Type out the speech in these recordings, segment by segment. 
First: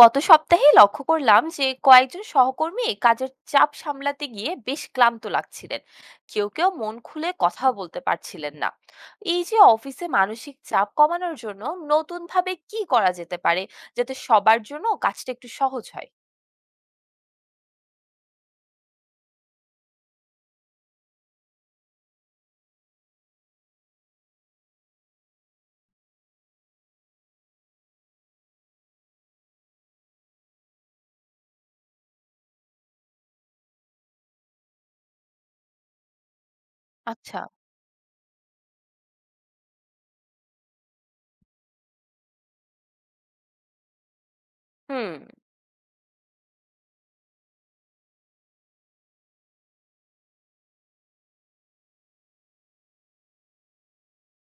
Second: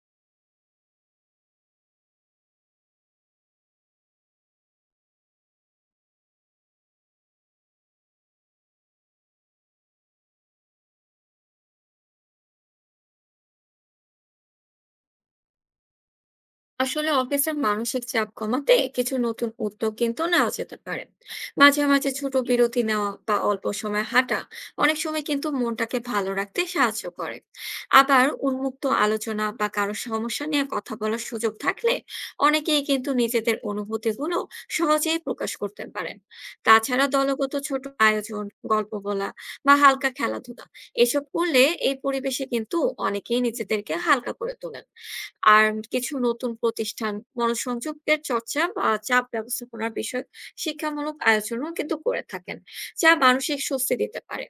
গত সপ্তাহে লক্ষ্য করলাম যে কয়েকজন সহকর্মী কাজের চাপ সামলাতে গিয়ে বেশ ক্লান্ত লাগছিলেন। কেউ কেউ মন খুলে কথা বলতে পারছিলেন না। এই যে অফিসে মানসিক চাপ কমানোর জন্য নতুন ভাবে কি করা যেতে পারে, যাতে সবার জন্য কাজটা একটু সহজ হয়? আসলে অফিসের মানসিক চাপ কমাতে কিছু নতুন উদ্যোগ কিন্তু নেওয়া যেতে পারে। মাঝে মাঝে ছোট বিরতি নেওয়া বা অল্প সময় হাঁটা অনেক সময় কিন্তু মনটাকে ভালো রাখতে সাহায্য করে। আবার উন্মুক্ত আলোচনা বা কারো সমস্যা নিয়ে কথা বলার সুযোগ থাকলে অনেকেই কিন্তু নিজেদের অনুভূতিগুলো সহজেই প্রকাশ করতে পারেন। তাছাড়া আচ্ছা। দলগত ছোট আয়োজন, গল্প বলা বা হালকা খেলাধুলা এসব করলে এই পরিবেশে কিন্তু অনেকেই নিজেদেরকে হালকা করে তোলেন। হুম। আর কিছু নতুন প্রতিষ্ঠান মনোসংযোগের চর্চা বা চাপ ব্যবস্থাপনার বিষয়ক শিক্ষামূলক আয়োজনও কিন্তু করে থাকেন, যা মানসিক স্বস্তি দিতে পারে।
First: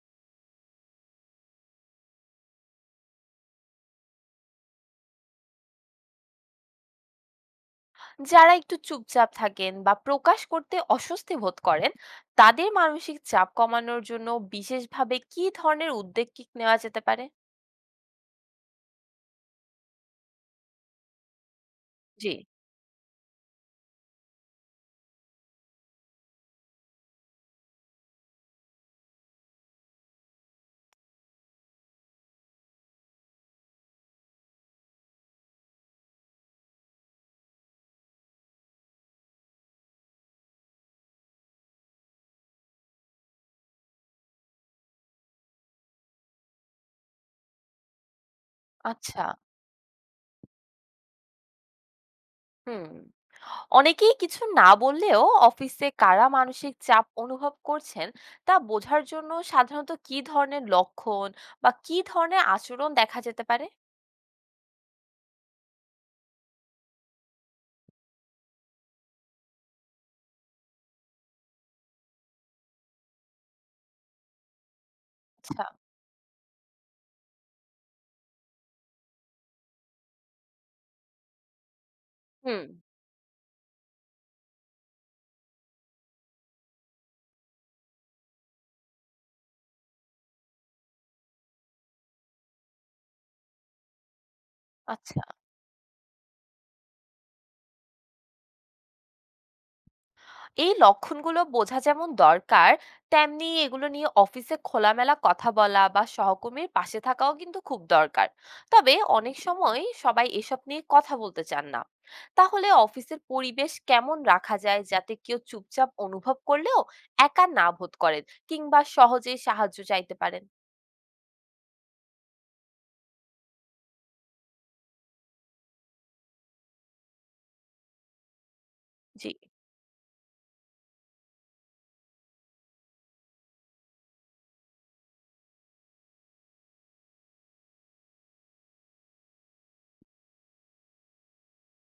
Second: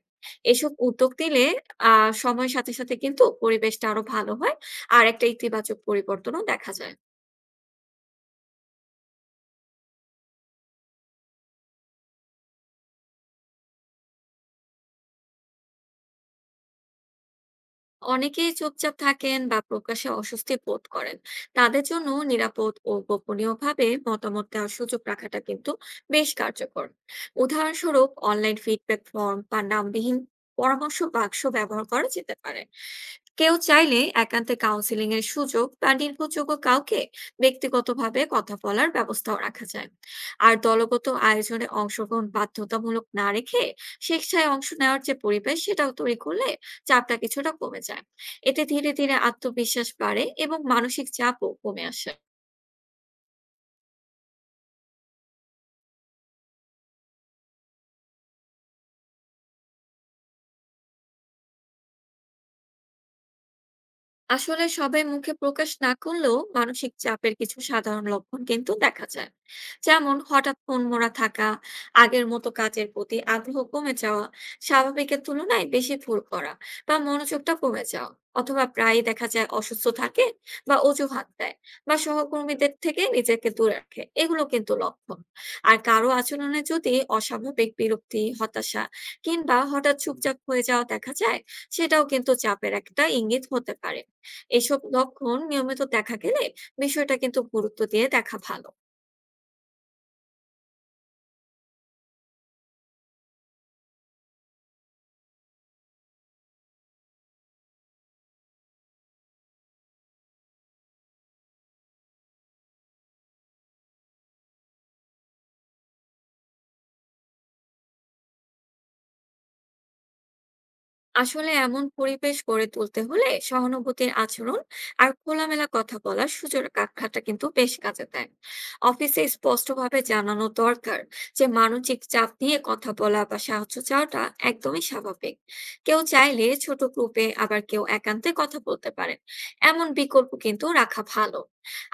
এসব উদ্যোগ নিলে সময়ের সাথে সাথে কিন্তু পরিবেশটা আরো ভালো হয় আর একটা ইতিবাচক পরিবর্তনও দেখা যায়। যারা একটু চুপচাপ থাকেন বা প্রকাশ করতে অস্বস্তি বোধ করেন, তাদের মানসিক চাপ কমানোর জন্য বিশেষভাবে কি ধরনের উদ্যোগ কি নেওয়া যেতে পারে? অনেকেই চুপচাপ থাকেন বা প্রকাশে অস্বস্তি বোধ করেন, তাদের জন্য জি। নিরাপদ ও গোপনীয় ভাবে মতামত দেওয়ার সুযোগ রাখাটা কিন্তু বেশ কার্যকর। উদাহরণস্বরূপ অনলাইন ফিডব্যাক ফর্ম বা নামবিহীন পরামর্শ বাক্স ব্যবহার করা যেতে পারে। কেউ চাইলে একান্তে কাউন্সিলিং এর সুযোগ বা নির্ভরযোগ্য কাউকে ব্যক্তিগতভাবে কথা বলার ব্যবস্থাও রাখা যায়। আর দলগত আয়োজনে অংশগ্রহণ বাধ্যতামূলক না রেখে স্বেচ্ছায় অংশ নেওয়ার যে পরিবেশ সেটাও তৈরি করলে চাপটা কিছুটা কমে যায়। এতে ধীরে ধীরে আচ্ছা। আত্মবিশ্বাস বাড়ে এবং মানসিক চাপও কমে আসে। হুম। অনেকেই কিছু না বললেও অফিসে কারা মানসিক চাপ অনুভব করছেন তা বোঝার জন্য সাধারণত কি ধরনের লক্ষণ বা কি ধরনের আচরণ দেখা যেতে পারে? আসলে সবাই মুখে প্রকাশ না করলেও মানসিক চাপের কিছু সাধারণ লক্ষণ কিন্তু দেখা যায়। যেমন হঠাৎ মনমরা থাকা, আগের মতো কাজের প্রতি আগ্রহ কমে যাওয়া, স্বাভাবিকের আচ্ছা। তুলনায় বেশি ভুল করা বা মনোযোগটা কমে যাওয়া, অথবা প্রায়ই দেখা যায় অসুস্থ থাকে বা অজুহাত দেয় বা হুম। সহকর্মীদের থেকে নিজেকে দূরে রাখে, এগুলো কিন্তু লক্ষণ। আর কারো আচরণে যদি অস্বাভাবিক বিরক্তি, হতাশা, কিংবা হঠাৎ চুপচাপ হয়ে যাওয়া দেখা যায়, সেটাও কিন্তু চাপের একটা ইঙ্গিত হতে পারে। এসব আচ্ছা। লক্ষণ নিয়মিত দেখা গেলে বিষয়টা কিন্তু গুরুত্ব দিয়ে দেখা ভালো। এই লক্ষণগুলো বোঝা যেমন দরকার, তেমনি এগুলো নিয়ে অফিসে খোলামেলা কথা বলা বা সহকর্মীর পাশে থাকাও কিন্তু খুব দরকার। তবে অনেক সময় সবাই এসব নিয়ে কথা বলতে চান না। তাহলে অফিসের পরিবেশ কেমন রাখা যায় যাতে কেউ চুপচাপ অনুভব করলেও একা না বোধ করেন, কিংবা সহজেই সাহায্য চাইতে পারেন? আসলে এমন পরিবেশ গড়ে তুলতে হলে সহানুভূতির আচরণ আর খোলামেলা কথা বলার সুযোগ রাখাটা কিন্তু বেশ কাজে দেয়। অফিসে জি। স্পষ্টভাবে জানানো দরকার যে মানসিক চাপ নিয়ে কথা বলা বা সাহায্য চাওয়াটা একদমই স্বাভাবিক। কেউ চাইলে ছোট গ্রুপে আবার কেউ একান্তে কথা বলতে পারেন, এমন বিকল্প কিন্তু রাখা ভালো।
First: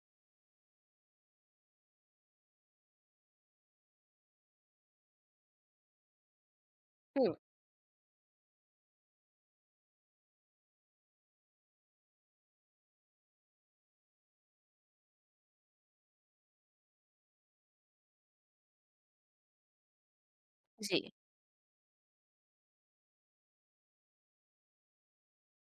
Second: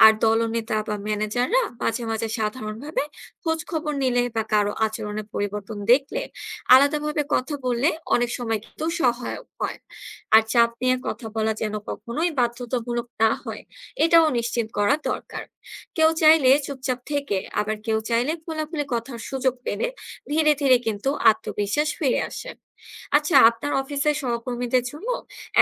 আর দলনেতা বা ম্যানেজাররা মাঝে মাঝে সাধারণভাবে খোঁজ খবর নিলে বা কারো আচরণে পরিবর্তন দেখলে আলাদাভাবে হুম। কথা বললে অনেক সময় কিন্তু সহায়ক হয়। আর চাপ নিয়ে কথা বলা যেন কখনোই বাধ্যতামূলক না হয়, এটাও নিশ্চিত করা দরকার। কেউ চাইলে চুপচাপ থেকে আবার কেউ চাইলে খোলাখুলি কথার সুযোগ পেলে ধীরে ধীরে জি। কিন্তু আত্মবিশ্বাস ফিরে আসে। আচ্ছা, আপনার অফিসের সহকর্মীদের জন্য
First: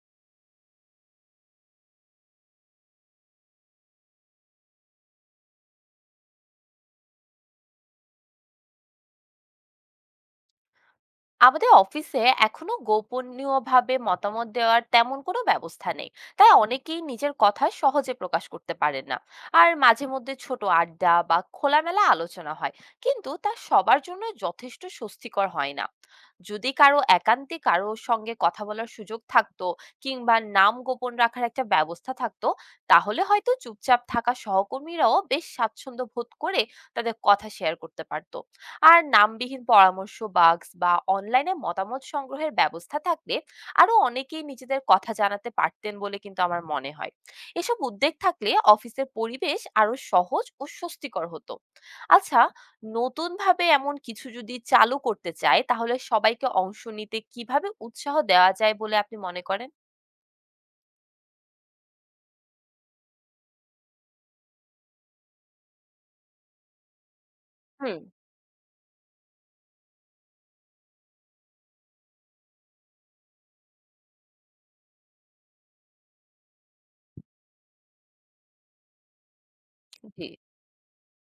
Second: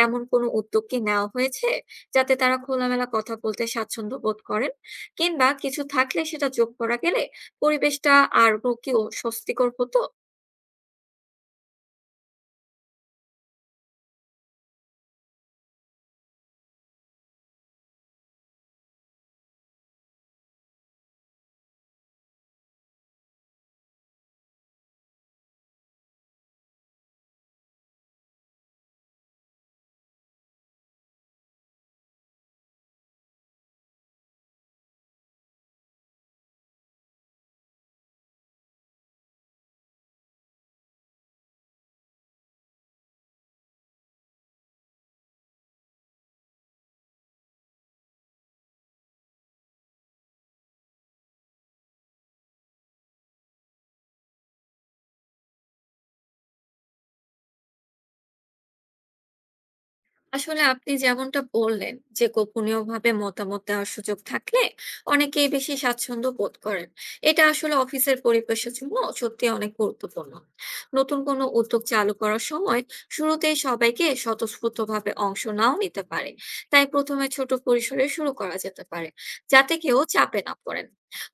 এমন কোনো উদ্যোগ কি নেওয়া হয়েছে, যাতে তারা খোলামেলা কথা বলতে স্বাচ্ছন্দ্য বোধ করেন? কিংবা কিছু থাকলে সেটা যোগ করা গেলে পরিবেশটা আরো কি ও স্বস্তিকর হতো? আমাদের অফিসে এখনো গোপনীয়ভাবে মতামত দেওয়ার তেমন কোনো ব্যবস্থা নেই, তাই অনেকেই নিজের কথা সহজে প্রকাশ করতে পারেন না। আর মাঝে মধ্যে ছোট আড্ডা বা খোলামেলা আলোচনা হয়, কিন্তু তা সবার জন্য যথেষ্ট স্বস্তিকর হয় না। যদি কারো একান্তে কারো সঙ্গে কথা বলার সুযোগ থাকতো, কিংবা নাম গোপন রাখার একটা ব্যবস্থা থাকতো, তাহলে হয়তো চুপচাপ থাকা সহকর্মীরাও বেশ স্বাচ্ছন্দ্য বোধ করে তাদের কথা শেয়ার করতে পারতো। আর নামবিহীন পরামর্শ বাক্স বা অনলাইনে মতামত সংগ্রহের ব্যবস্থা থাকলে আরো অনেকেই নিজেদের কথা জানাতে পারতেন বলে কিন্তু আমার মনে হয়। এসব উদ্যোগ থাকলে অফিসের পরিবেশ আরো সহজ ও স্বস্তিকর হতো। আচ্ছা। নতুন ভাবে এমন কিছু যদি চালু করতে চায়, তাহলে সবাইকে অংশ নিতে কিভাবে উৎসাহ দেওয়া যায় বলে আপনি মনে করেন? আসলে আপনি যেমনটা বললেন যে গোপনীয়ভাবে মতামত দেওয়ার সুযোগ থাকলে অনেকেই বেশি স্বাচ্ছন্দ্য বোধ করেন, এটা আসলে হুম। অফিসের পরিবেশের জন্য সত্যি অনেক গুরুত্বপূর্ণ। নতুন কোনো উদ্যোগ চালু করার সময় শুরুতেই সবাইকে স্বতঃস্ফূর্তভাবে অংশ নাও নিতে পারে, তাই প্রথমে ছোট পরিসরে শুরু করা যেতে পারে, যাতে কেউ জি। চাপে না পড়েন।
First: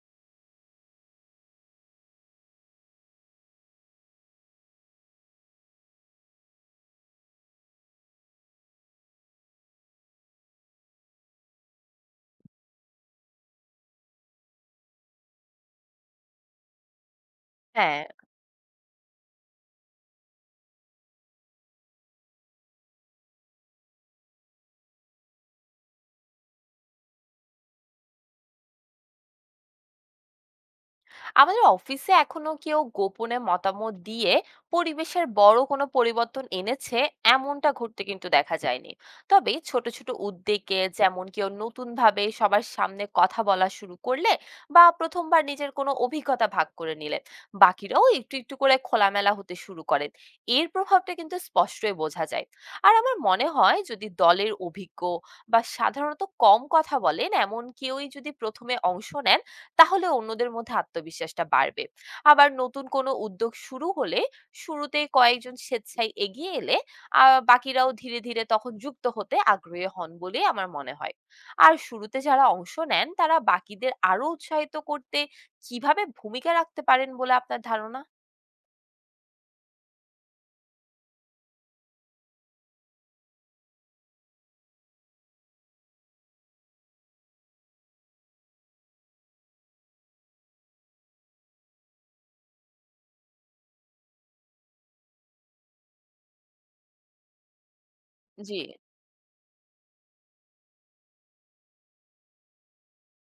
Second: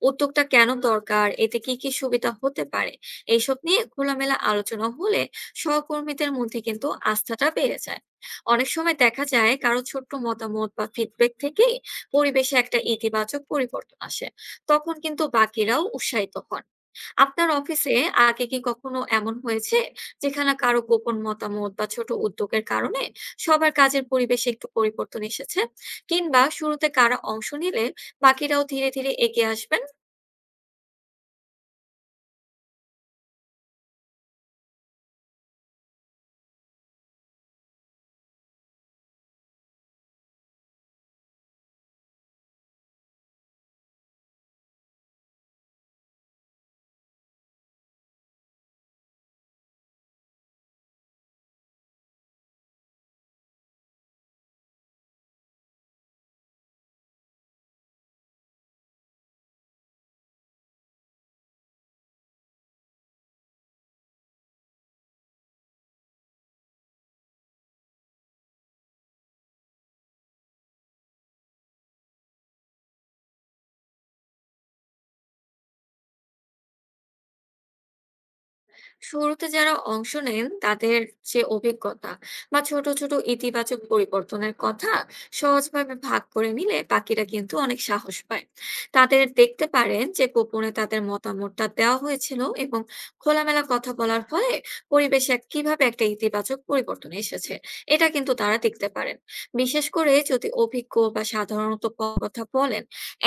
উদ্যোগটা কেন দরকার, এতে কি কি সুবিধা হতে পারে, এইসব নিয়ে খোলামেলা আলোচনা হলে সহকর্মীদের মধ্যে কিন্তু আস্থাটা বেড়ে যায়। অনেক সময় দেখা যায় কারো ছোট্ট মতামত বা ফিডব্যাক থেকেই পরিবেশে একটা ইতিবাচক পরিবর্তন আসে, তখন কিন্তু বাকিরাও উৎসাহিত হন। আপনার অফিসে হ্যাঁ। আগে কি কখনো এমন হয়েছে যেখানে কারো গোপন মতামত বা ছোট উদ্যোগের কারণে সবার কাজের পরিবেশে একটু পরিবর্তন এসেছে? কিংবা শুরুতে কারা অংশ নিলে বাকিরাও ধীরে ধীরে এগিয়ে আসবে? আমাদের অফিসে এখনো কেউ গোপনে মতামত দিয়ে পরিবেশের বড় কোনো পরিবর্তন এনেছে এমনটা ঘটতে কিন্তু দেখা যায়নি। তবে ছোট ছোট উদ্যোগে, যেমন কেউ নতুন ভাবে সবার সামনে কথা বলা শুরু করলে বা প্রথমবার নিজের কোনো অভিজ্ঞতা ভাগ করে নিলে, বাকিরাও একটু একটু করে খোলামেলা হতে শুরু করেন। এর প্রভাবটা কিন্তু স্পষ্টই বোঝা যায়। আর আমার মনে হয়, যদি দলের অভিজ্ঞ বা সাধারণত কম কথা বলেন এমন কেউই যদি প্রথমে অংশ নেন, তাহলে অন্যদের মধ্যে আত্মবিশ্বাসটা বাড়বে। আবার নতুন কোনো উদ্যোগ শুরু হলে শুরুতে কয়েকজন স্বেচ্ছায় এগিয়ে এলে বাকিরাও ধীরে ধীরে তখন যুক্ত হতে আগ্রহী হন বলেই আমার মনে হয়। আর শুরুতে যারা অংশ নেন তারা বাকিদের আরো উৎসাহিত করতে কিভাবে ভূমিকা রাখতে পারেন বলে আপনার ধারণা? শুরুতে যারা অংশ নেন তাদের যে অভিজ্ঞতা বা ছোট ছোট ইতিবাচক পরিবর্তনের কথা সহজভাবে ভাগ করে নিলে বাকিরা কিন্তু অনেক সাহস পায়। তাদের দেখতে পারেন যে গোপনে তাদের মতামতটা দেওয়া হয়েছিল এবং খোলামেলা কথা বলার ফলে পরিবেশে কিভাবে একটা ইতিবাচক পরিবর্তন এসেছে এটা কিন্তু জি। তারা দেখতে পারেন। বিশেষ করে যদি অভিজ্ঞ বা সাধারণত কথা বলেন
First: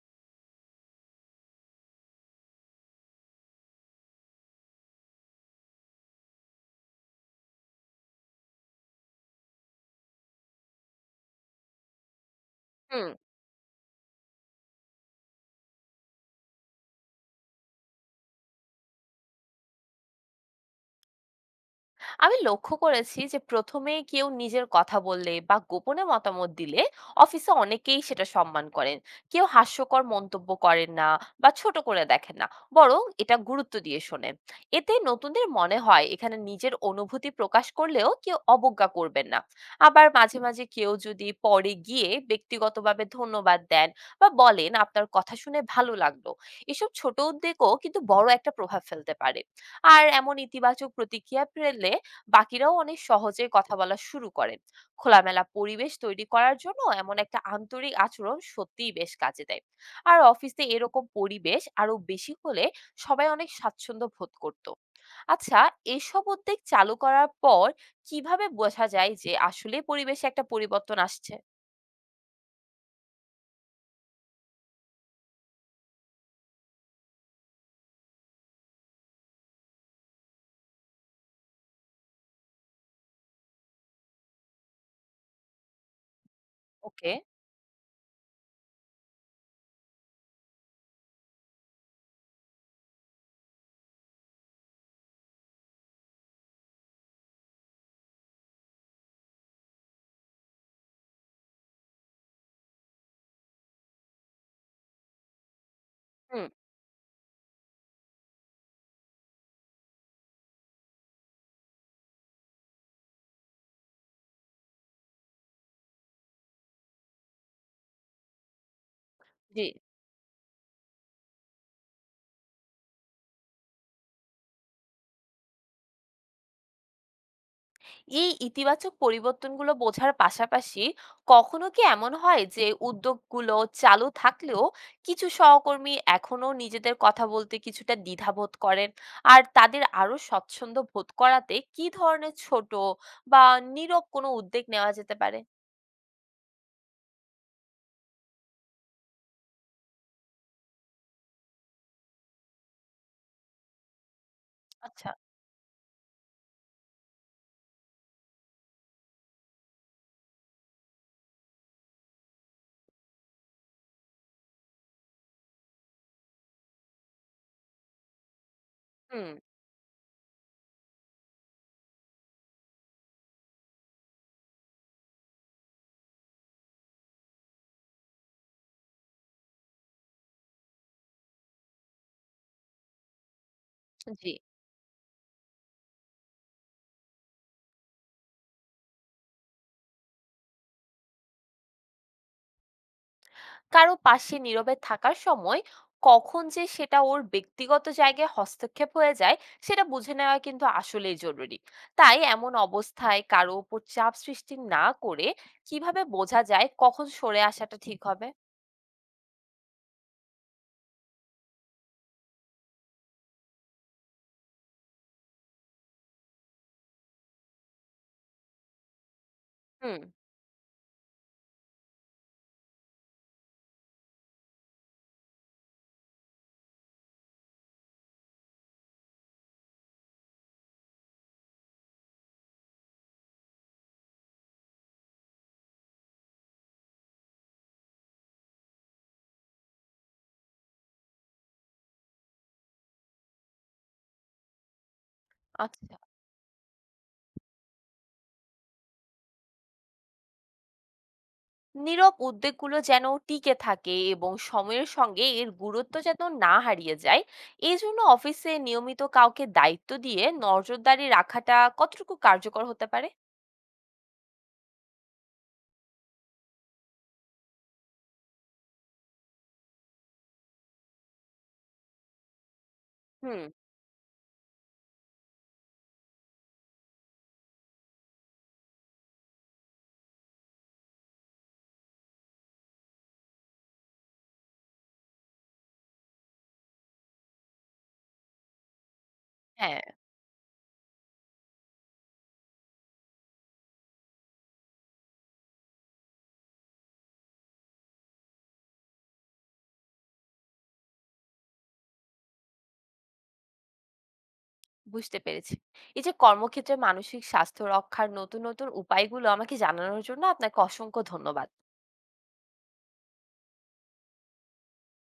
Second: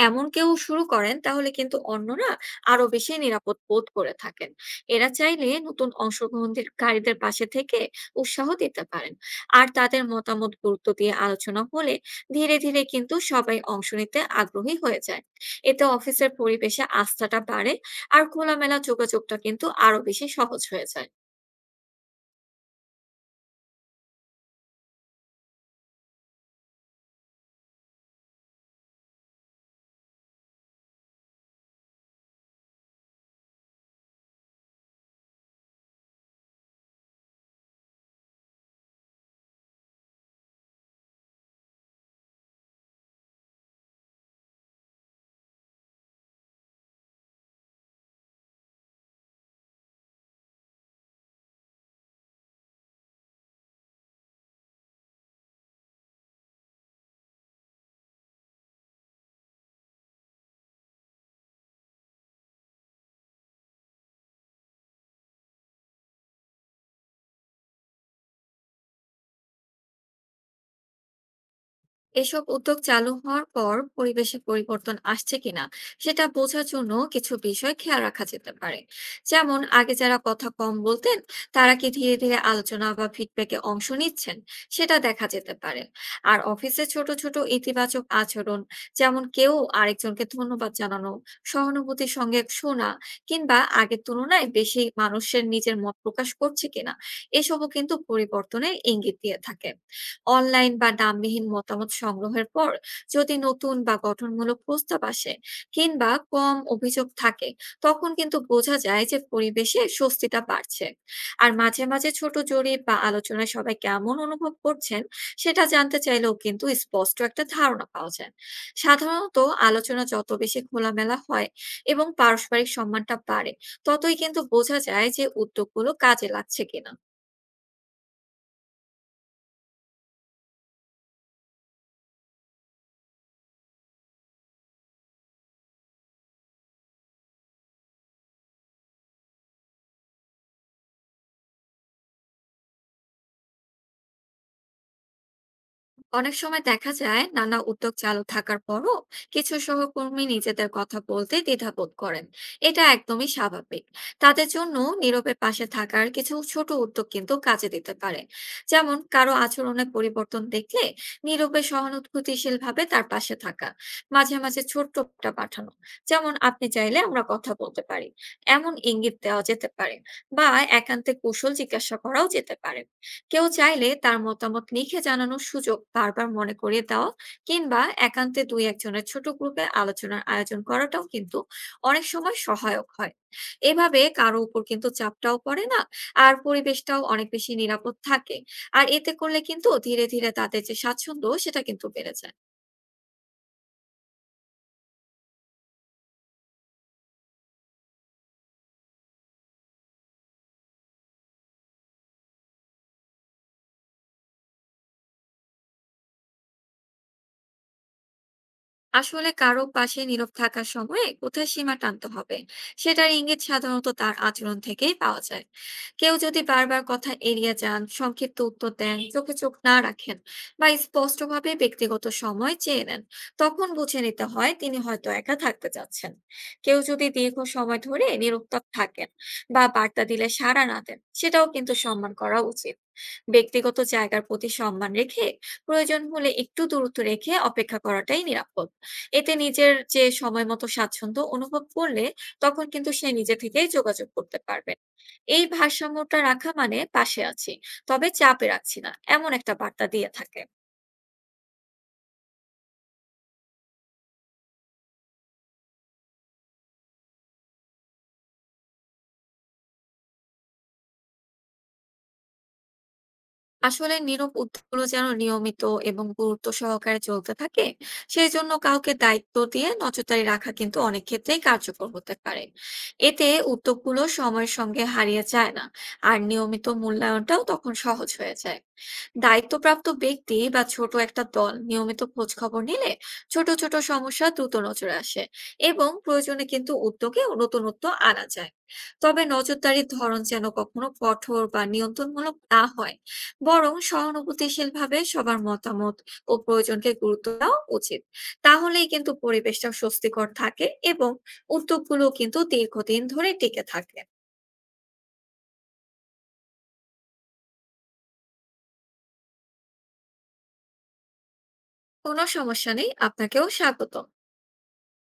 এমন কেউ শুরু করেন তাহলে কিন্তু অন্যরা আরো বেশি নিরাপদ বোধ করে থাকেন। এরা চাইলে নতুন অংশগ্রহণকারীদের পাশে থেকে উৎসাহ দিতে পারেন। আর তাদের মতামত গুরুত্ব দিয়ে আলোচনা হলে ধীরে ধীরে হুম। কিন্তু সবাই অংশ নিতে আগ্রহী হয়ে যায়। এতে অফিসের পরিবেশে আস্থাটা বাড়ে আর খোলামেলা যোগাযোগটা কিন্তু আরো বেশি সহজ হয়ে যায়। আমি লক্ষ্য করেছি যে প্রথমে কেউ নিজের কথা বললে বা গোপনে মতামত দিলে অফিসে অনেকেই সেটা সম্মান করেন। কেউ হাস্যকর মন্তব্য করেন না বা ছোট করে দেখেন না, বরং এটা গুরুত্ব দিয়ে শোনেন। এতে নতুনদের মনে হয় এখানে নিজের অনুভূতি প্রকাশ করলেও কেউ অবজ্ঞা করবেন না। আবার মাঝে মাঝে কেউ যদি পরে গিয়ে ব্যক্তিগতভাবে ধন্যবাদ দেন বা বলেন আপনার কথা শুনে ভালো লাগলো, এসব ছোট উদ্যোগও কিন্তু বড় একটা প্রভাব ফেলতে পারে। আর এমন ইতিবাচক প্রতিক্রিয়া পেলে বাকিরাও অনেক সহজে কথা বলা শুরু করেন। খোলামেলা পরিবেশ তৈরি করার জন্য এমন একটা আন্তরিক আচরণ সত্যিই বেশ কাজে দেয়। আর অফিসে এরকম পরিবেশ আরো বেশি হলে সবাই অনেক স্বাচ্ছন্দ্য বোধ করত। আচ্ছা। এসব উদ্যোগ চালু করার পর কিভাবে বোঝা যায় যে আসলে পরিবেশে একটা পরিবর্তন আসছে? এসব উদ্যোগ চালু হওয়ার পর পরিবেশে পরিবর্তন আসছে কিনা সেটা বোঝার জন্য কিছু বিষয় খেয়াল রাখা যেতে পারে। যেমন আগে যারা কথা কম বলতেন তারা কি ধীরে ধীরে আলোচনা বা ফিডব্যাকে অংশ নিচ্ছেন, সেটা দেখা যেতে পারে। আর অফিসে ছোট ওকে। ছোট ইতিবাচক আচরণ, যেমন কেউ আরেকজনকে ধন্যবাদ জানানো, সহানুভূতির সঙ্গে শোনা, কিংবা আগের তুলনায় বেশি মানুষের নিজের মত প্রকাশ করছে কিনা, এসবও কিন্তু পরিবর্তনের ইঙ্গিত দিয়ে থাকে। অনলাইন বা নামবিহীন মতামত সংগ্রহের পর যদি নতুন বা গঠনমূলক প্রস্তাব আসে কিংবা হুম। কম অভিযোগ থাকে, তখন কিন্তু বোঝা যায় যে পরিবেশে স্বস্তিটা বাড়ছে। আর মাঝে মাঝে ছোট জরিপ বা আলোচনায় সবাই কেমন অনুভব করছেন সেটা জানতে চাইলেও কিন্তু স্পষ্ট একটা ধারণা পাওয়া যায়। সাধারণত জি। আলোচনা যত বেশি খোলামেলা হয় এবং পারস্পরিক সম্মানটা বাড়ে, ততই কিন্তু বোঝা যায় যে উদ্যোগগুলো কাজে লাগছে কিনা। এই ইতিবাচক পরিবর্তনগুলো বোঝার পাশাপাশি কখনো কি এমন হয় যে উদ্যোগগুলো চালু থাকলেও কিছু সহকর্মী এখনো নিজেদের কথা বলতে কিছুটা দ্বিধাবোধ করেন? আর তাদের আরো স্বচ্ছন্দ বোধ করাতে কি ধরনের ছোট বা নীরব কোনো উদ্যোগ নেওয়া যেতে পারে? অনেক সময় দেখা যায় নানা উদ্যোগ চালু থাকার পরও কিছু সহকর্মী নিজেদের কথা বলতে দ্বিধাবোধ করেন, এটা একদমই স্বাভাবিক। তাদের জন্য আচ্ছা। নীরবে পাশে থাকার কিছু ছোট উদ্যোগ কিন্তু কাজে দিতে পারে। যেমন কারো আচরণে পরিবর্তন দেখলে নীরবে সহানুভূতিশীল ভাবে তার পাশে থাকা, মাঝে মাঝে ছোট্ট একটা পাঠানো, যেমন আপনি চাইলে আমরা কথা বলতে পারি, এমন ইঙ্গিত হুম। দেওয়া যেতে পারে। বা একান্তে কৌশল জিজ্ঞাসা করাও যেতে পারে। কেউ চাইলে তার মতামত লিখে জানানোর সুযোগ বারবার মনে করিয়ে দেওয়া কিংবা একান্তে দুই একজনের ছোট গ্রুপে আলোচনার আয়োজন করাটাও কিন্তু অনেক সময় সহায়ক হয়। এভাবে জি। কারো উপর কিন্তু চাপটাও পড়ে না আর পরিবেশটাও অনেক বেশি নিরাপদ থাকে। আর এতে করলে কিন্তু ধীরে ধীরে তাদের যে স্বাচ্ছন্দ্য সেটা কিন্তু বেড়ে যায়। কারো পাশে নীরবে থাকার সময় কখন যে সেটা ওর ব্যক্তিগত জায়গায় হস্তক্ষেপ হয়ে যায় সেটা বুঝে নেওয়া কিন্তু আসলেই জরুরি। তাই এমন অবস্থায় কারো উপর চাপ সৃষ্টি না করে কিভাবে বোঝা যায় কখন সরে আসাটা ঠিক হবে? আসলে কারো পাশে নীরব থাকার সময় কোথায় সীমা টানতে হবে সেটার ইঙ্গিত সাধারণত তার আচরণ থেকেই পাওয়া যায়। কেউ যদি বারবার কথা এড়িয়ে যান, সংক্ষিপ্ত উত্তর দেন, চোখে চোখ না হুম। রাখেন বা স্পষ্টভাবে ব্যক্তিগত সময় চেয়ে নেন, তখন বুঝে নিতে হয় তিনি হয়তো একা থাকতে চাচ্ছেন। কেউ যদি দীর্ঘ সময় ধরে নিরুত্তর থাকেন বা বার্তা দিলে সাড়া না দেন, সেটাও কিন্তু সম্মান করা উচিত। ব্যক্তিগত জায়গার প্রতি সম্মান রেখে প্রয়োজন হলে একটু দূরত্ব রেখে অপেক্ষা করাটাই নিরাপদ। এতে নিজের যে সময় মতো স্বাচ্ছন্দ্য অনুভব করলে তখন কিন্তু সে নিজে থেকেই যোগাযোগ করতে পারবেন। এই আচ্ছা। ভারসাম্যটা রাখা মানে পাশে আছি তবে চাপে রাখছি না, এমন একটা বার্তা দিয়ে থাকে। নীরব উদ্বেগগুলো যেন টিকে থাকে এবং সময়ের সঙ্গে এর গুরুত্ব যেন না হারিয়ে যায়, এই জন্য অফিসে নিয়মিত কাউকে দায়িত্ব দিয়ে নজরদারি রাখাটা কতটুকু কার্যকর হতে পারে? আসলে নীরব উদ্যোগগুলো যেন নিয়মিত এবং গুরুত্ব সহকারে চলতে থাকে সেই জন্য কাউকে দায়িত্ব দিয়ে নজরদারি রাখা কিন্তু অনেক ক্ষেত্রেই কার্যকর হতে পারে। এতে হুম। উদ্যোগগুলো সময়ের সঙ্গে হারিয়ে যায় না আর নিয়মিত মূল্যায়নটাও তখন সহজ হয়ে যায়। দায়িত্বপ্রাপ্ত ব্যক্তি বা ছোট একটা দল নিয়মিত খোঁজ খবর নিলে ছোট ছোট সমস্যা দ্রুত নজরে আসে এবং প্রয়োজনে কিন্তু উদ্যোগে নতুনত্ব আনা যায়। তবে হ্যাঁ। নজরদারির ধরন যেন কখনো কঠোর বা নিয়ন্ত্রণমূলক না হয়, বরং সহানুভূতিশীলভাবে সবার মতামত ও প্রয়োজনকে গুরুত্ব দেওয়া উচিত। তাহলেই কিন্তু পরিবেশটা স্বস্তিকর থাকে এবং উদ্যোগগুলো কিন্তু দীর্ঘদিন ধরে টিকে থাকে। বুঝতে পেরেছি। এই যে কর্মক্ষেত্রে মানসিক স্বাস্থ্য রক্ষার নতুন, নতুন উপায়গুলো আমাকে জানানোর জন্য আপনাকে অসংখ্য ধন্যবাদ। কোনো সমস্যা নেই, আপনাকেও স্বাগত।